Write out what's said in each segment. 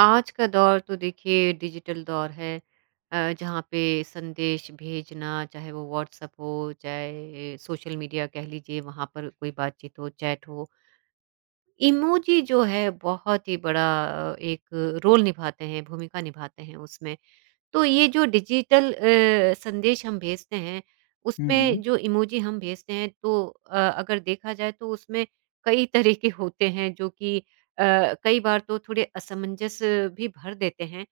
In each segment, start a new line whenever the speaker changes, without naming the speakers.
आज का दौर तो देखिए डिजिटल दौर है, जहाँ पे संदेश भेजना चाहे वो व्हाट्सएप हो, चाहे सोशल मीडिया कह लीजिए वहाँ पर कोई बातचीत हो, चैट हो। इमोजी जो है बहुत ही बड़ा एक रोल निभाते हैं, भूमिका निभाते हैं उसमें। तो ये जो डिजिटल संदेश हम भेजते हैं,
हुँ,
उसमें
हुँ।
जो इमोजी हम भेजते हैं तो अगर देखा जाए तो उसमें कई तरह के होते हैं जो कि कई बार तो थोड़े असमंजस भी भर देते हैं।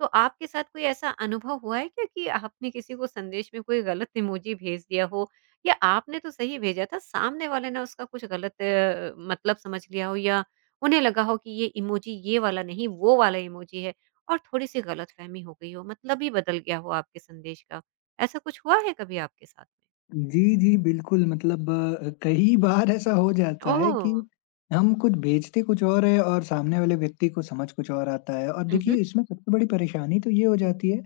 तो आपके साथ कोई ऐसा अनुभव हुआ है क्या कि आपने किसी को संदेश में कोई गलत इमोजी भेज दिया हो या आपने तो सही भेजा था, सामने वाले ने उसका कुछ गलत मतलब समझ लिया हो या उन्हें लगा हो कि ये इमोजी ये वाला नहीं, वो वाला इमोजी है। और थोड़ी-सी गलतफ़हमी हो गई हो, मतलब ही बदल गया हो आपके संदेश का। ऐसा कुछ हुआ है कभी आपके साथ में?
जी, जी, बिल्कुल मतलब कई बार ऐसा हो जाता है
ओह!
कि हम कुछ बेचते कुछ और हैं और सामने वाले व्यक्ति को समझ कुछ और आता है और
हुँ, हुँ।
देखिए इसमें सबसे बड़ी परेशानी तो ये हो जाती है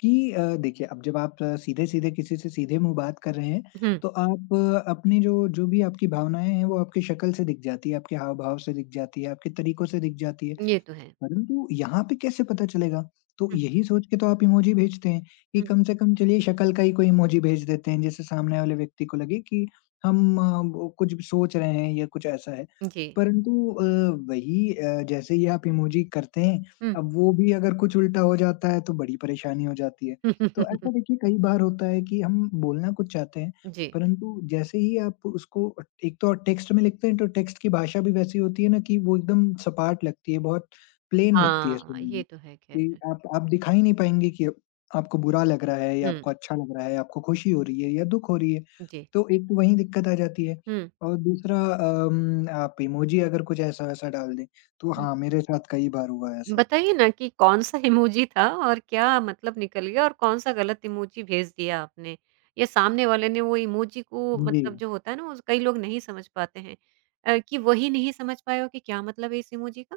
कि देखिए अब जब आप सीधे-सीधे किसी से सीधे मुँह बात कर रहे हैं,
हुँ,
तो आप अपनी जो जो भी आपकी भावनाएँ हैं, वो आपकी शक्ल से दिख जाती है, आपके हाव-भाव से दिख जाती है, आपके तरीकों से दिख जाती है।
ये तो है।
परंतु यहाँ पे कैसे पता चलेगा? तो
हुँ,
यही सोच के तो आप इमोजी भेजते हैं कि
हुँ।
कम से कम चलिए शक्ल का ही कोई इमोजी भेज देते हैं, जिससे सामने वाले व्यक्ति को लगे कि हम वो कुछ सोच रहे हैं या कुछ ऐसा है।
जी।
परंतु जैसे ही आप इमोजी करते हैं,
हुँ।
अब वो भी अगर कुछ उल्टा हो जाता है तो बड़ी परेशानी हो जाती है। तो ऐसा देखिए कई बार होता है कि हम बोलना कुछ चाहते हैं,
जी।
परंतु जैसे ही आप उसको एक तो टेक्स्ट में लिखते हैं तो टेक्स्ट की भाषा भी वैसी होती है ना कि वो एकदम सपाट लगती है, बहुत प्लेन लगती है
हाँ,
सुनने
ये
में,
तो है
कि
ख़ैर।
आप दिखा ही नहीं पाएँगे कि आपको बुरा लग रहा है या
हुँ,
आपको अच्छा लग रहा है, आपको खुशी हो रही है या दुःख हो रही है।
जी।
तो एक तो वहीं दिक्कत आ जाती है
हुँ,
और दूसरा आप इमोजी अगर कुछ ऐसा-वैसा डाल दें, तो
हुँ।
हाँ, मेरे साथ कई बार हुआ है ऐसा।
बताइए ना कि कौन-सा इमोजी था और क्या मतलब निकल गया और कौन-सा गलत इमोजी भेज दिया आपने? या सामने वाले ने वो इमोजी को
जी।
मतलब जो होता है ना उस कई लोग नहीं समझ पाते हैं कि वही नहीं समझ पाए हो कि क्या मतलब है इस इमोजी का?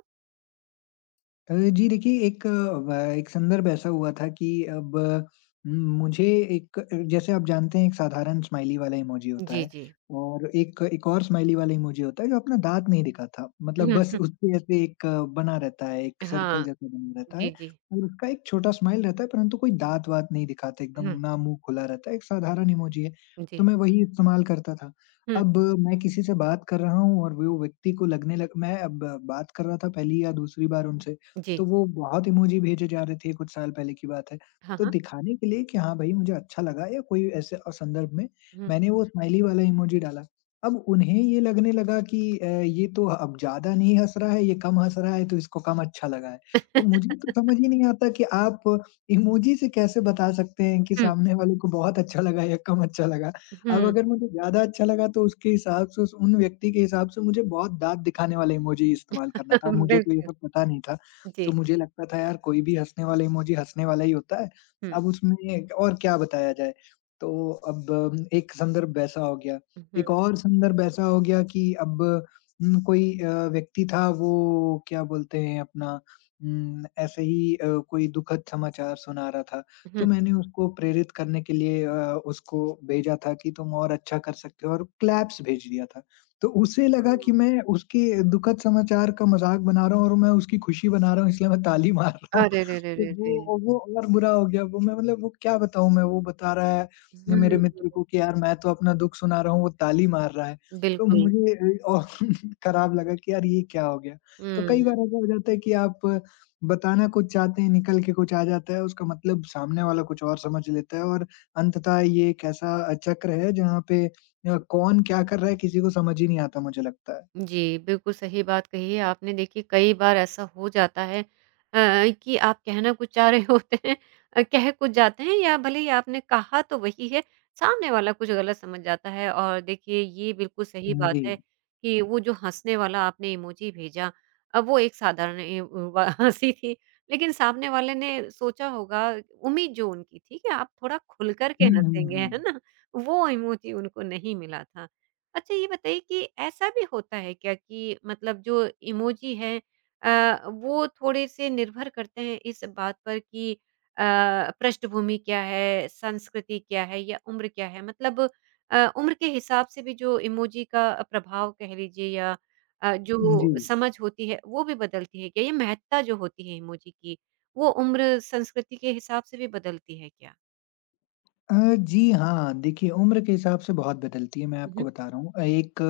जी देखिए एक अ, व एक संदर्भ ऐसा हुआ था कि अब अ, मुझे एक अ, जैसे आप जानते हैं एक साधारण स्माइली वाला इमोजी होता
जी,
है
जी।
और एक एक और स्माइली वाला इमोजी होता है जो अपना दाँत नहीं दिखाता। मतलब
हुँ,
बस
हुँ।
उसपे ऐसे एक बना रहता है, एक सर्कल
हाँ।
जैसा बना रहता है
जी, जी।
और उसका एक छोटा स्माइल रहता है परंतु कोई दाँत-वाँत नहीं दिखाते एकदम
हुँ,
ना मुँह खुला रहता है, एक साधारण इमोजी है।
जी।
तो मैं वही इस्तेमाल करता था।
हुँ,
अब मैं किसी से बात कर रहा हूँ और वो व्यक्ति को लगने लग मैं अब बात कर रहा था पहली या दूसरी बार उनसे
जी।
तो वो बहुत इमोजी भेजे जा रहे थे, कुछ साल पहले की बात है।
हाँ,
तो
हाँ।
दिखाने के लिए कि हाँ भाई मुझे अच्छा लगा या कोई ऐसे संदर्भ में
हुँ,
मैंने वो स्माइली वाला इमोजी डाला। अब उन्हें ये लगने लगा कि ये तो अब ज़्यादा नहीं हँस रहा है, ये कम हँस रहा है तो इसको कम अच्छा लगा है। और मुझे तो समझ ही नहीं आता कि आप इमोजी से कैसे बता सकते हैं कि
हुँ,
सामने वाले को बहुत अच्छा लगा या कम अच्छा लगा। अब
हुँ।
अगर मुझे ज़्यादा अच्छा लगा तो उसके हिसाब से उस उन व्यक्ति के हिसाब से मुझे बहुत दाँत दिखाने वाला इमोजी इस्तेमाल करना था। मुझे तो ये
बिल्कुल।
सब पता नहीं था।
जी।
तो मुझे लगता था यार कोई भी हँसने वाला इमोजी हँसने वाला ही होता है,
हुँ,
अब उसमें और क्या बताया जाए? तो अब एक संदर्भ वैसा हो गया।
हुँ,
एक और संदर्भ ऐसा हो गया कि अब कोई व्यक्ति था वो क्या बोलते हैं अपना ऐसे ही कोई दुखद समाचार सुना रहा था, तो
हुँ।
मैंने उसको प्रेरित करने के लिए उसको भेजा था कि तुम और अच्छा कर सकते हो और क्लैप्स भेज दिया था। तो उसे लगा कि
हाँ।
मैं उसके दुखद समाचार का मज़ाक बना रहा हूँ और मैं उसकी खुशी बना रहा हूँ इसलिए मैं ताली मार रहा हूँ।
अरे रे रे
तो
रे रे!
वो और बुरा हो गया वो मैं मतलब वो क्या बताऊँ मैं वो बता रहा है मेरे
हुँ,
मित्र को कि यार मैं तो अपना दुःख सुना रहा हूँ वो ताली मार रहा है। तो
बिल्कुल।
मुझे और खराब लगा कि यार ये क्या हो गया? तो कई
हुँ।
बार ऐसा हो जाता है कि आप बताना कुछ चाहते हैं निकल के कुछ आ जाता है उसका मतलब सामने वाला कुछ और समझ लेता है और अंततः ये एक ऐसा चक्र है जहाँ पे या कौन क्या कर रहा है किसी को समझ ही नहीं आता मुझे लगता है।
जी, बिल्कुल सही बात कही है आपने। देखिए कई बार ऐसा हो जाता है कि आप कहना कुछ चाह रहे होते हैं, कह कुछ जाते हैं या भले ही आपने कहा तो वही है, सामने वाला कुछ गलत समझ जाता है और देखिए ये बिल्कुल सही
हुँ,
बात
जी।
है कि वो जो हँसने वाला आपने इमोजी भेजा, वो एक साधारण ए व हँसी थी, लेकिन सामने वाले ने सोचा होगा उम्मीद जो उनकी थी कि आप थोड़ा खुल कर के
हुँ, हुँ,
हँसेंगे,
हुँ।
है ना? वो इमोजी उनको नहीं मिला था। अच्छा ये बताइए कि ऐसा भी होता है क्या कि मतलब जो इमोजी हैं वो थोड़े-से निर्भर करते हैं इस बात पर कि अ, पृष्ठभूमि क्या है, संस्कृति क्या है या उम्र क्या है? मतलब उम्र के हिसाब से भी जो इमोजी का प्रभाव कह लीजिए या अ, हुँ।
जी।
जो समझ होती है वो भी बदलती है क्या? ये महत्ता जो होती है इमोजी की वो उम्र, संस्कृति के हिसाब से भी बदलती है क्या?
जी हाँ, देखिए उम्र के हिसाब से बहुत बदलती है, मैं
हुँ,
आपको
हुँ।
बता रहा हूँ। अ, एक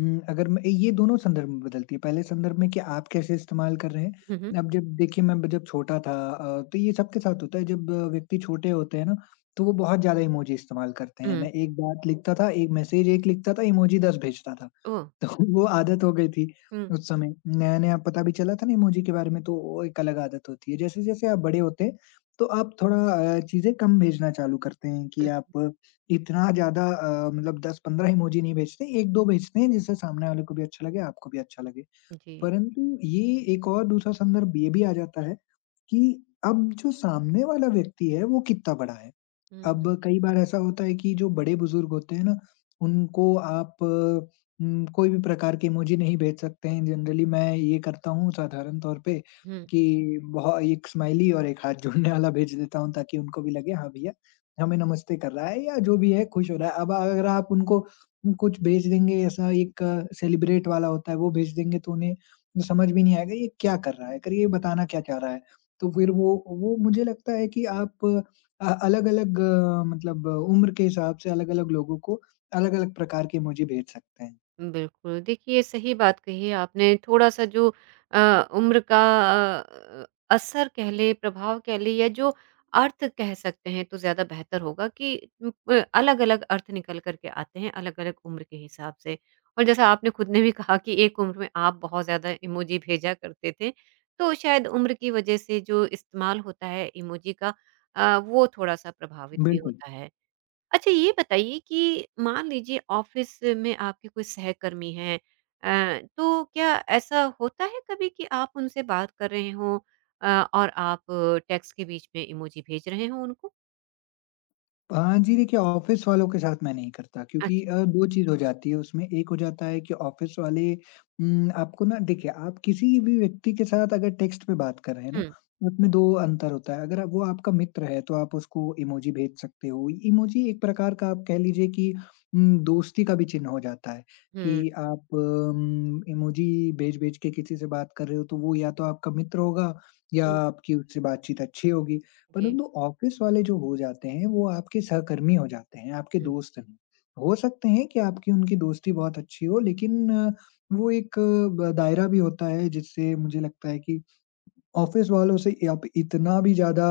उम, अगर मैं ये दोनों संदर्भ में बदलती है, पहले संदर्भ में कि आप कैसे इस्तेमाल कर रहे हैं।
हुँ, हुँ।
अब जब देखिए मैं जब छोटा था तो ये सबके साथ होता है जब व्यक्ति छोटे होते हैं ना, तो वो बहुत ज़्यादा इमोजी इस्तेमाल करते हैं।
हुँ।
मैं एक बात लिखता था, एक मैसेज 1 लिखता था, इमोजी 10 भेजता था।
ओह!
तो वो आदत हो गई थी
हुँ,
उस समय। नया-नया पता भी चला था ना इमोजी के बारे में तो वो एक अलग आदत होती है। जैसे-जैसे आप बड़े होते हैं तो आप थोड़ा चीज़ें कम भेजना चालू करते हैं कि
हुँ।
आप इतना ज़्यादा 10-15 इमोजी नहीं भेजते, 1-2 भेजते हैं जिससे सामने वाले को भी अच्छा लगे, आपको भी अच्छा लगे।
जी।
परंतु ये एक और दूसरा संदर्भ ये भी आ जाता है कि अब जो सामने वाला व्यक्ति है, वो कितना बड़ा है?
हुँ,
अब कई बार ऐसा होता है कि जो बड़े-बुजुर्ग होते हैं ना, उनको आप कोई भी प्रकार के इमोजी नहीं भेज सकते हैं। जनरली मैं ये करता हूँ साधारण तौर पे
हुँ।
कि बहु एक स्माइली और एक हाथ जोड़ने वाला भेज देता हूँ ताकि उनको भी लगे, हाँ भैया हमें नमस्ते कर रहा है या जो भी है खुश हो रहा है। अब अगर आप उनको कुछ भेज देंगे ऐसा एक सेलिब्रेट वाला होता है वो भेज देंगे तो उन्हें समझ भी नहीं आएगा ये क्या कर रहा है? अगर ये बताना क्या चाह रहा है? तो फिर वो मुझे लगता है कि आप अलग-अलग मतलब उम्र के हिसाब से अलग-अलग लोगों को अलग-अलग प्रकार के इमोजी भेज सकते हैं।
बिल्कुल, देखिए सही बात कही है आपने थोड़ा-सा जो अ, उम्र का अ, असर कह लें, प्रभाव कह लें या जो अर्थ कह सकते हैं तो ज़्यादा बेहतर होगा कि उम, प अलग-अलग अर्थ निकल कर के आते हैं, अलग-अलग उम्र के हिसाब से। और जैसा आपने खुद ने भी कहा कि एक उम्र में आप बहुत ज़्यादा इमोजी भेजा करते थे, तो शायद उम्र की वजह से जो इस्तेमाल होता है इमोजी का वो थोड़ा-सा प्रभावित भी
बिल्कुल।
होता है। अच्छा ये बताइए कि मान लीजिए ऑफिस में आपके कोई सहकर्मी हैं, तो क्या ऐसा होता है कभी कि आप उनसे बात कर रहे हो अ, और आप टेक्स्ट के बीच में इमोजी भेज रहे हो उनको?
जी देखिए, ऑफ़िस वालों के साथ मैं नहीं करता क्योंकि
अच्छा।
2 चीज़ हो जाती है उसमें। एक हो जाता है कि ऑफ़िस वाले आपको ना देखिए, आप किसी भी व्यक्ति के साथ अगर टेक्स्ट पे बात कर रहे हैं ना,
हुँ,
तो उसमें 2 अंतर होता है। अगर आप- वो आपका मित्र है, तो आप उसको इमोजी भेज सकते हो। इमोजी एक प्रकार का आप कह लीजिए कि दोस्ती का भी चिन्ह हो जाता है कि
हुँ,
आप इमोजी भेज-भेज के किसी से बात कर रहे हो, तो वो या तो आपका मित्र होगा या
हुँ,
आपकी उससे बातचीत अच्छी होगी।
जी,
परंतु ऑफ़िस वाले जो हो जाते हैं, वो आपके सहकर्मी हो जाते हैं, आपके
हुँ,
दोस्त नहीं। हो सकते हैं कि आपकी उनकी दोस्ती बहुत अच्छी हो लेकिन अ, वो एक अ, ब दायरा भी होता है जिससे मुझे लगता है कि ऑफ़िस वालों से आप इतना भी ज़्यादा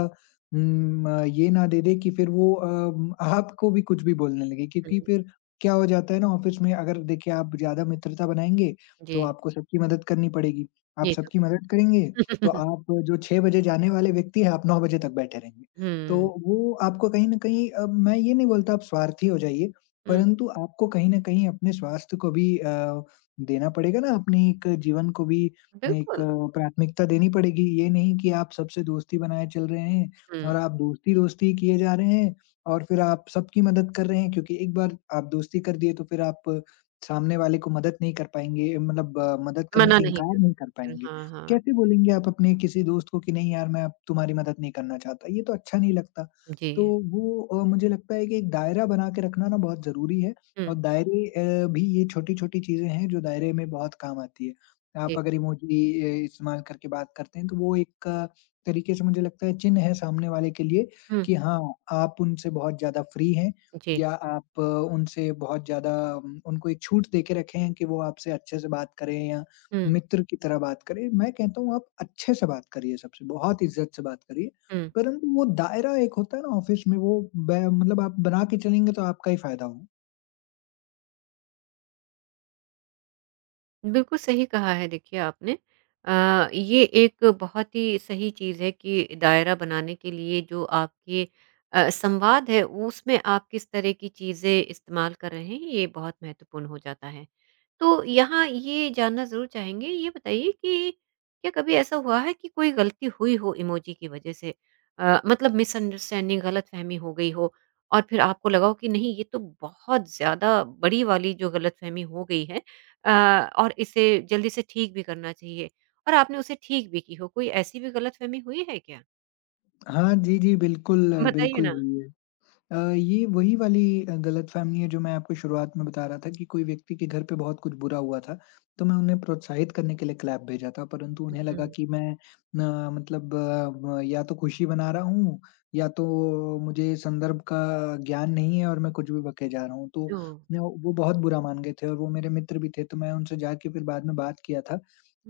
ये ना दे दें कि फिर वो आपको भी कुछ भी बोलने लगे
हुँ,
क्योंकि फिर क्या हो जाता है ना ऑफ़िस में अगर देखिए आप ज़्यादा मित्रता बनाएँगे,
जी,
तो आपको सबकी मदद करनी पड़ेगी। आप
ये तो
सबकी मदद करेंगे, तो आप जो 6 बजे जाने वाले व्यक्ति हैं, आप 9 बजे तक बैठे रहेंगे। तो
हुँ,
वो आपको कहीं न कहीं अब मैं ये नहीं बोलता आप स्वार्थी हो जाइए,
हुँ,
परंतु आपको कहीं न कहीं अपने स्वास्थ्य को भी देना पड़ेगा ना, अपने एक जीवन को भी एक
बिल्कुल,
अ, प्राथमिकता देनी पड़ेगी। ये नहीं कि आप सबसे दोस्ती बनाए चल रहे हैं और
हुँ,
आप दोस्ती-दोस्ती किए जा रहे हैं और फिर आप सबकी मदद कर रहे हैं क्योंकि एक बार आप दोस्ती कर दिए तो फिर आप सामने वाले को मदद नहीं कर पाएँगे मतलब मदद करने
मना
से
नहीं
इनकार
कर
नहीं कर
सकते।
पाएँगे।
हाँ, हाँ,
कैसे बोलेंगे आप अपने किसी दोस्त को कि नहीं यार मैं अब तुम्हारी मदद नहीं करना चाहता, ये तो अच्छा नहीं लगता। तो
जी,
वो मुझे लगता है कि एक दायरा बना के रखना ना बहुत ज़रूरी है
हुँ,
और दायरे भी ये छोटी-छोटी चीज़ें हैं जो दायरे में बहुत काम आती है। आप
जी,
अगर इमोजी ए इस्तेमाल करके बात करते हैं, तो वो एक तरीके से मुझे लगता है चिन्ह है सामने वाले के लिए
हुँ,
कि हाँ, आप उनसे बहुत ज़्यादा फ्री हैं
जी,
या आप उनसे बहुत ज़्यादा उनको एक छूट दे के रखे हैं कि वो आपसे अच्छे से बात करें या
हुँ,
मित्र की तरह बात करें। मैं कहता हूँ आप अच्छे से बात करिए सबसे, बहुत इज़्ज़त से बात करिए।
हुँ।
परंतु वो दायरा एक होता है ना ऑफ़िस में वो ब मतलब आप बना के चलेंगे तो आपका ही फ़ायदा हो।
बिल्कुल सही कहा है देखिए आपने। ये एक बहुत ही सही चीज़ है कि दायरा बनाने के लिए जो आपके संवाद है उसमें आप किस तरह की चीज़ें इस्तेमाल कर रहे हैं ये बहुत महत्वपूर्ण हो जाता है। तो यहाँ ये जानना ज़रूर चाहेंगे ये बताइए कि क्या कभी ऐसा हुआ है कि कोई गलती हुई हो इमोजी की वज़ह से? मतलब मिसअंडरस्टैंडिंग गलतफ़हमी हो गई हो और फिर आपको लगा हो कि नहीं ये तो बहुत ज़्यादा बड़ी वाली जो गलतफ़हमी हो गई है, अ, और इसे जल्दी से ठीक भी करना चाहिए और आपने उसे ठीक भी की हो, कोई ऐसी भी गलतफ़हमी हुई है क्या?
हाँ, जी, जी, बिल्कुल,
बताइए
बिल्कुल
ना?
हुई है। ये वही वाली गलतफ़हमी है जो मैं आपको शुरुआत में बता रहा था कि कोई व्यक्ति के घर पे बहुत कुछ बुरा हुआ था, तो मैं उन्हें प्रोत्साहित करने के लिए क्लैप भेजा था, परंतु उन्हें लगा
हुँ,
कि मैं या तो खुशी मना रहा हूँ या तो मुझे संदर्भ का ज्ञान नहीं है और मैं कुछ भी बके जा रहा हूँ। तो
ओह!
न वो बहुत बुरा मान गए थे और वो मेरे मित्र भी थे, तो मैं उनसे जाके फिर बाद में बात किया था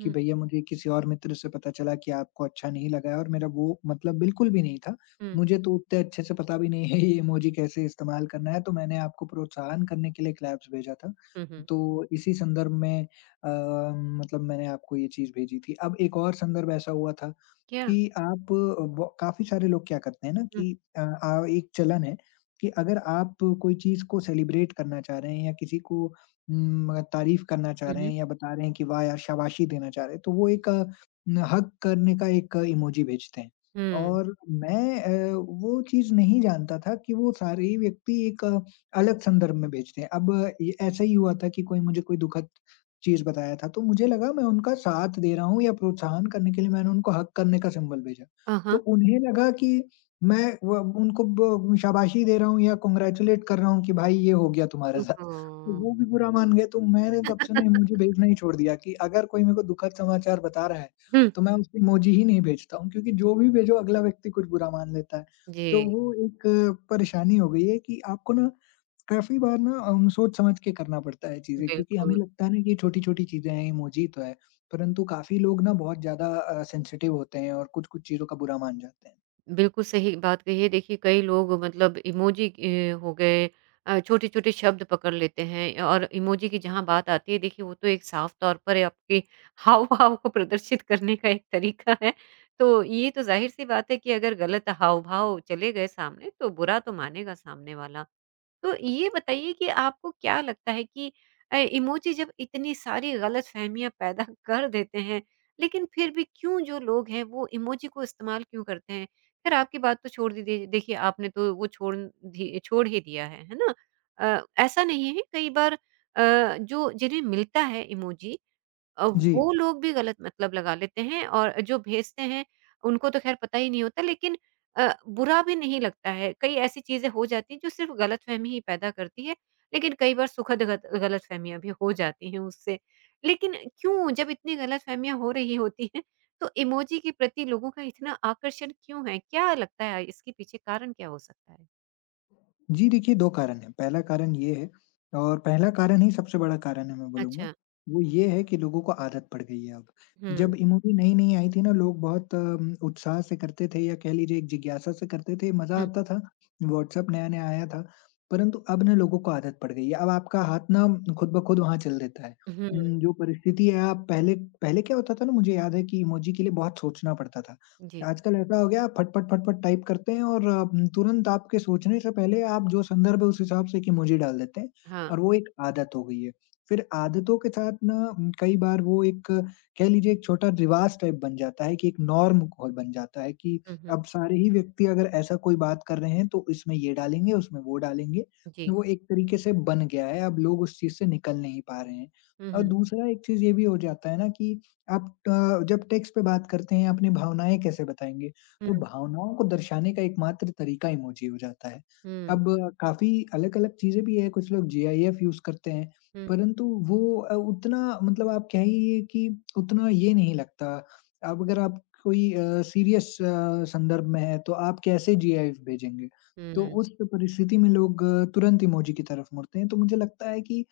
कि भैया मुझे किसी और मित्र से पता चला कि आपको अच्छा नहीं लगा है और मेरा वो मतलब बिल्कुल भी नहीं था।
हुँ,
मुझे तो उतने अच्छे से पता भी नहीं है ये इमोजी कैसे इस्तेमाल करना है, तो मैंने आपको प्रोत्साहन करने के लिए क्लैप्स भेजा था।
हुँ, हुँ।
तो इसी संदर्भ में मतलब मैंने आपको ये चीज़ भेजी थी। अब एक और संदर्भ ऐसा हुआ था
क्या?
कि आप ब काफ़ी सारे लोग क्या करते हैं ना,
हुँ,
कि आ एक चलन है कि अगर आप कोई चीज़ को सेलिब्रेट करना चाह रहे हैं या किसी को तारीफ़ करना चाह
हुँ,
रहे
हुँ,
हैं या बता रहे हैं कि वाह यार शाबाशी देना चाह रहे हैं, तो वो एक न हग करने का एक इमोजी भेजते हैं।
हुँ।
और मैं वो चीज़ नहीं जानता था कि वो सारे व्यक्ति एक अलग संदर्भ में भेजते हैं। अब ये ऐसा ही हुआ था कि कोई मुझे कोई दुखद चीज़ बताया था, तो मुझे लगा मैं उनका साथ दे रहा हूँ या प्रोत्साहन करने के लिए मैंने उनको हग करने का सिंबल भेजा।
अ,
तो
हाँ।
उन्हें लगा कि मैं व उनको ब शाबाशी दे रहा हूँ या कांग्रेचुलेट कर रहा हूँ कि भाई ये हो गया तुम्हारे साथ।
ओहो!
तो वो भी बुरा मान गए, तो मैंने तब से ना इमोजी भेजना ही छोड़ दिया कि अगर कोई मेरे को दुखद समाचार बता रहा है,
हुँ,
तो मैं उसको इमोजी ही नहीं भेजता हूँ, क्योंकि जो भी भेजो, अगला व्यक्ति कुछ बुरा मान लेता है। तो
जी,
वो एक परेशानी हो गई है कि आपको ना काफ़ी बार ना हम सोच-समझ के करना पड़ता है चीज़ें, क्योंकि हमें
बिल्कुल।
लगता है ना कि ये छोटी-छोटी चीज़ें हैं, इमोजी तो है, परंतु काफ़ी लोग ना बहुत ज़्यादा सेंसिटिव होते हैं और कुछ-कुछ चीज़ों का बुरा मान जाते हैं।
बिल्कुल सही बात कही है। देखिए कई लोग मतलब इमोजी हो गए छोटे-छोटे शब्द पकड़ लेते हैं और इमोजी की जहाँ बात आती है देखिए वो तो एक साफ तौर पर है, आपके हाव-भाव को प्रदर्शित करने का एक तरीका है। तो ये तो ज़ाहिर-सी बात है कि अगर गलत हाव-भाव चले गए सामने तो बुरा तो मानेगा सामने वाला। तो ये बताइए कि आपको क्या लगता है कि इमोजी जब इतनी सारी गलतफ़हमियाँ पैदा कर देते हैं, लेकिन फिर भी क्यों जो लोग हैं वो इमोजी को इस्तेमाल क्यों करते हैं? ख़ैर आपकी बात तो छोड़ दी दी देखिए आपने तो वो छोड़ ही दिया है ना? ऐसा नहीं है कई बार जो जिन्हें मिलता है इमोजी,
जी।
वो लोग भी गलत मतलब लगा लेते हैं और जो भेजते हैं उनको तो ख़ैर पता ही नहीं होता लेकिन बुरा भी नहीं लगता है। कई ऐसी चीज़ें हो जाती हैं जो सिर्फ़ गलतफ़हमी ही पैदा करती है, लेकिन कई बार सुखद गत गलतफ़हमियाँ भी हो जाती हैं उससे। लेकिन क्यों जब इतनी गलतफ़हमियाँ हो रही होती हैं तो इमोजी के प्रति लोगों का इतना आकर्षण क्यों है? क्या लगता है इसके पीछे कारण क्या हो सकता है?
जी, देखिए, 2 कारण हैं। पहला कारण ये है, और पहला कारण ही सबसे बड़ा कारण है मैं बोलूँगा,
अच्छा।
वो ये है कि लोगों को आदत पड़ गई है अब।
हुँ,
जब ये मूवी नई-नई आई थी ना, लोग बहुत उत्साह से करते थे, या कह लीजिए एक जिज्ञासा से करते थे, मज़ा
हुँ,
आता था, व्हाट्सएप नया-नया आया था। परंतु अब ना लोगों को आदत पड़ गई है, अब आपका हाथ ना खुद ब खुद वहाँ चल देता है।
हुँ,
जो परिस्थिति है, आप पहले, पहले क्या होता था ना, मुझे याद है कि इमोजी के लिए बहुत सोचना पड़ता था।
जी।
आजकल ऐसा हो गया, आप फट-फट, फट-फट टाइप करते हैं और तुरंत आपके सोचने से पहले आप जो संदर्भ है उस हिसाब से एक इमोजी डाल देते हैं,
हाँ।
और वो एक आदत हो गई है। फिर आदतों के साथ ना कई बार वो एक, कह लीजिए, एक छोटा रिवाज़ टाइप बन जाता है कि एक नॉर्म और बन जाता है कि
हुँ, हुँ,
अब सारे ही व्यक्ति अगर ऐसा कोई बात कर रहे हैं तो इसमें ये डालेंगे, उसमें वो डालेंगे।
जी।
तो वो एक तरीके से बन गया है, अब लोग उस चीज़ से निकल नहीं पा रहे हैं।
हुँ,
और
हुँ,
दूसरा एक चीज़ ये भी हो जाता है ना कि आप जब टेक्स्ट पे बात करते हैं, अपनी भावनाएँ कैसे बताएँगे?
हुँ,
तो भावनाओं को दर्शाने का एकमात्र तरीका इमोजी हो जाता है।
हुँ,
अब काफ़ी अलग-अलग चीज़ें भी हैं, कुछ लोग जीआईएफ यूज़ करते हैं,
हुँ,
परंतु वो उतना, मतलब आप कहिए कि उतना ये नहीं लगता। अब अगर आप कोई सीरियस संदर्भ में हैं, तो आप कैसे जीआईएफ भेजेंगे? तो
हुँ।
उस परिस्थिति में लोग तुरंत इमोजी की तरफ मुड़ते हैं, तो मुझे लगता है कि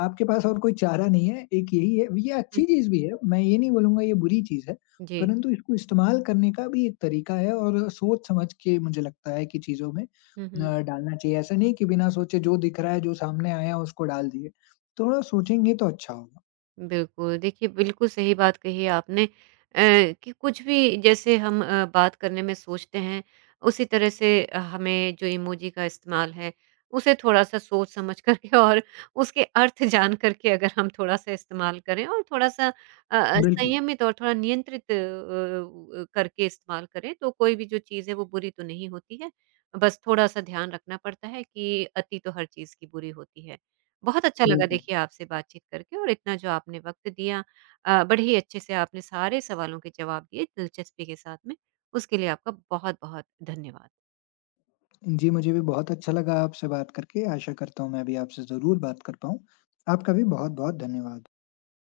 आपके पास और कोई चारा नहीं है, एक यही है। ये
हुँ,
अच्छी चीज़ भी है, मैं ये नहीं बोलूँगा ये बुरी चीज़ है,
जी।
परंतु इसको इस्तेमाल करने का भी एक तरीका है और सोच-समझ के मुझे लगता है कि चीज़ों में
हुँ, हुँ।
डालना चाहिए। ऐसा नहीं कि बिना सोचे जो दिख रहा है, जो सामने आया उसको डाल दिए। थोड़ा सोचेंगे तो अच्छा होगा।
बिल्कुल, देखिए बिल्कुल सही बात कही आपने कि कुछ भी जैसे हम बात करने में सोचते हैं, उसी तरह से हमें जो इमोजी का इस्तेमाल है, उसे थोड़ा-सा सोच समझ कर के और उसके अर्थ जान कर के अगर हम थोड़ा-सा इस्तेमाल करें और थोड़ा-सा
बिल्कुल,
संयमित और थोड़ा नियंत्रित करके इस्तेमाल करें, तो कोई भी जो चीज़ है वो बुरी तो नहीं होती है। बस थोड़ा-सा ध्यान रखना पड़ता है कि अति तो हर चीज़ की बुरी होती है। बहुत अच्छा लगा
बिल्कुल।
देखिए आपसे बातचीत करके और इतना जो आपने वक्त दिया, बड़े ही अच्छे से आपने सारे सवालों के जवाब दिए दिलचस्पी के साथ में, उसके लिए आपका बहुत-बहुत धन्यवाद।
जी, मुझे भी बहुत अच्छा लगा आपसे बात करके। आशा करता हूँ मैं भी आपसे ज़रूर बात कर पाऊँ। आपका भी बहुत-बहुत धन्यवाद।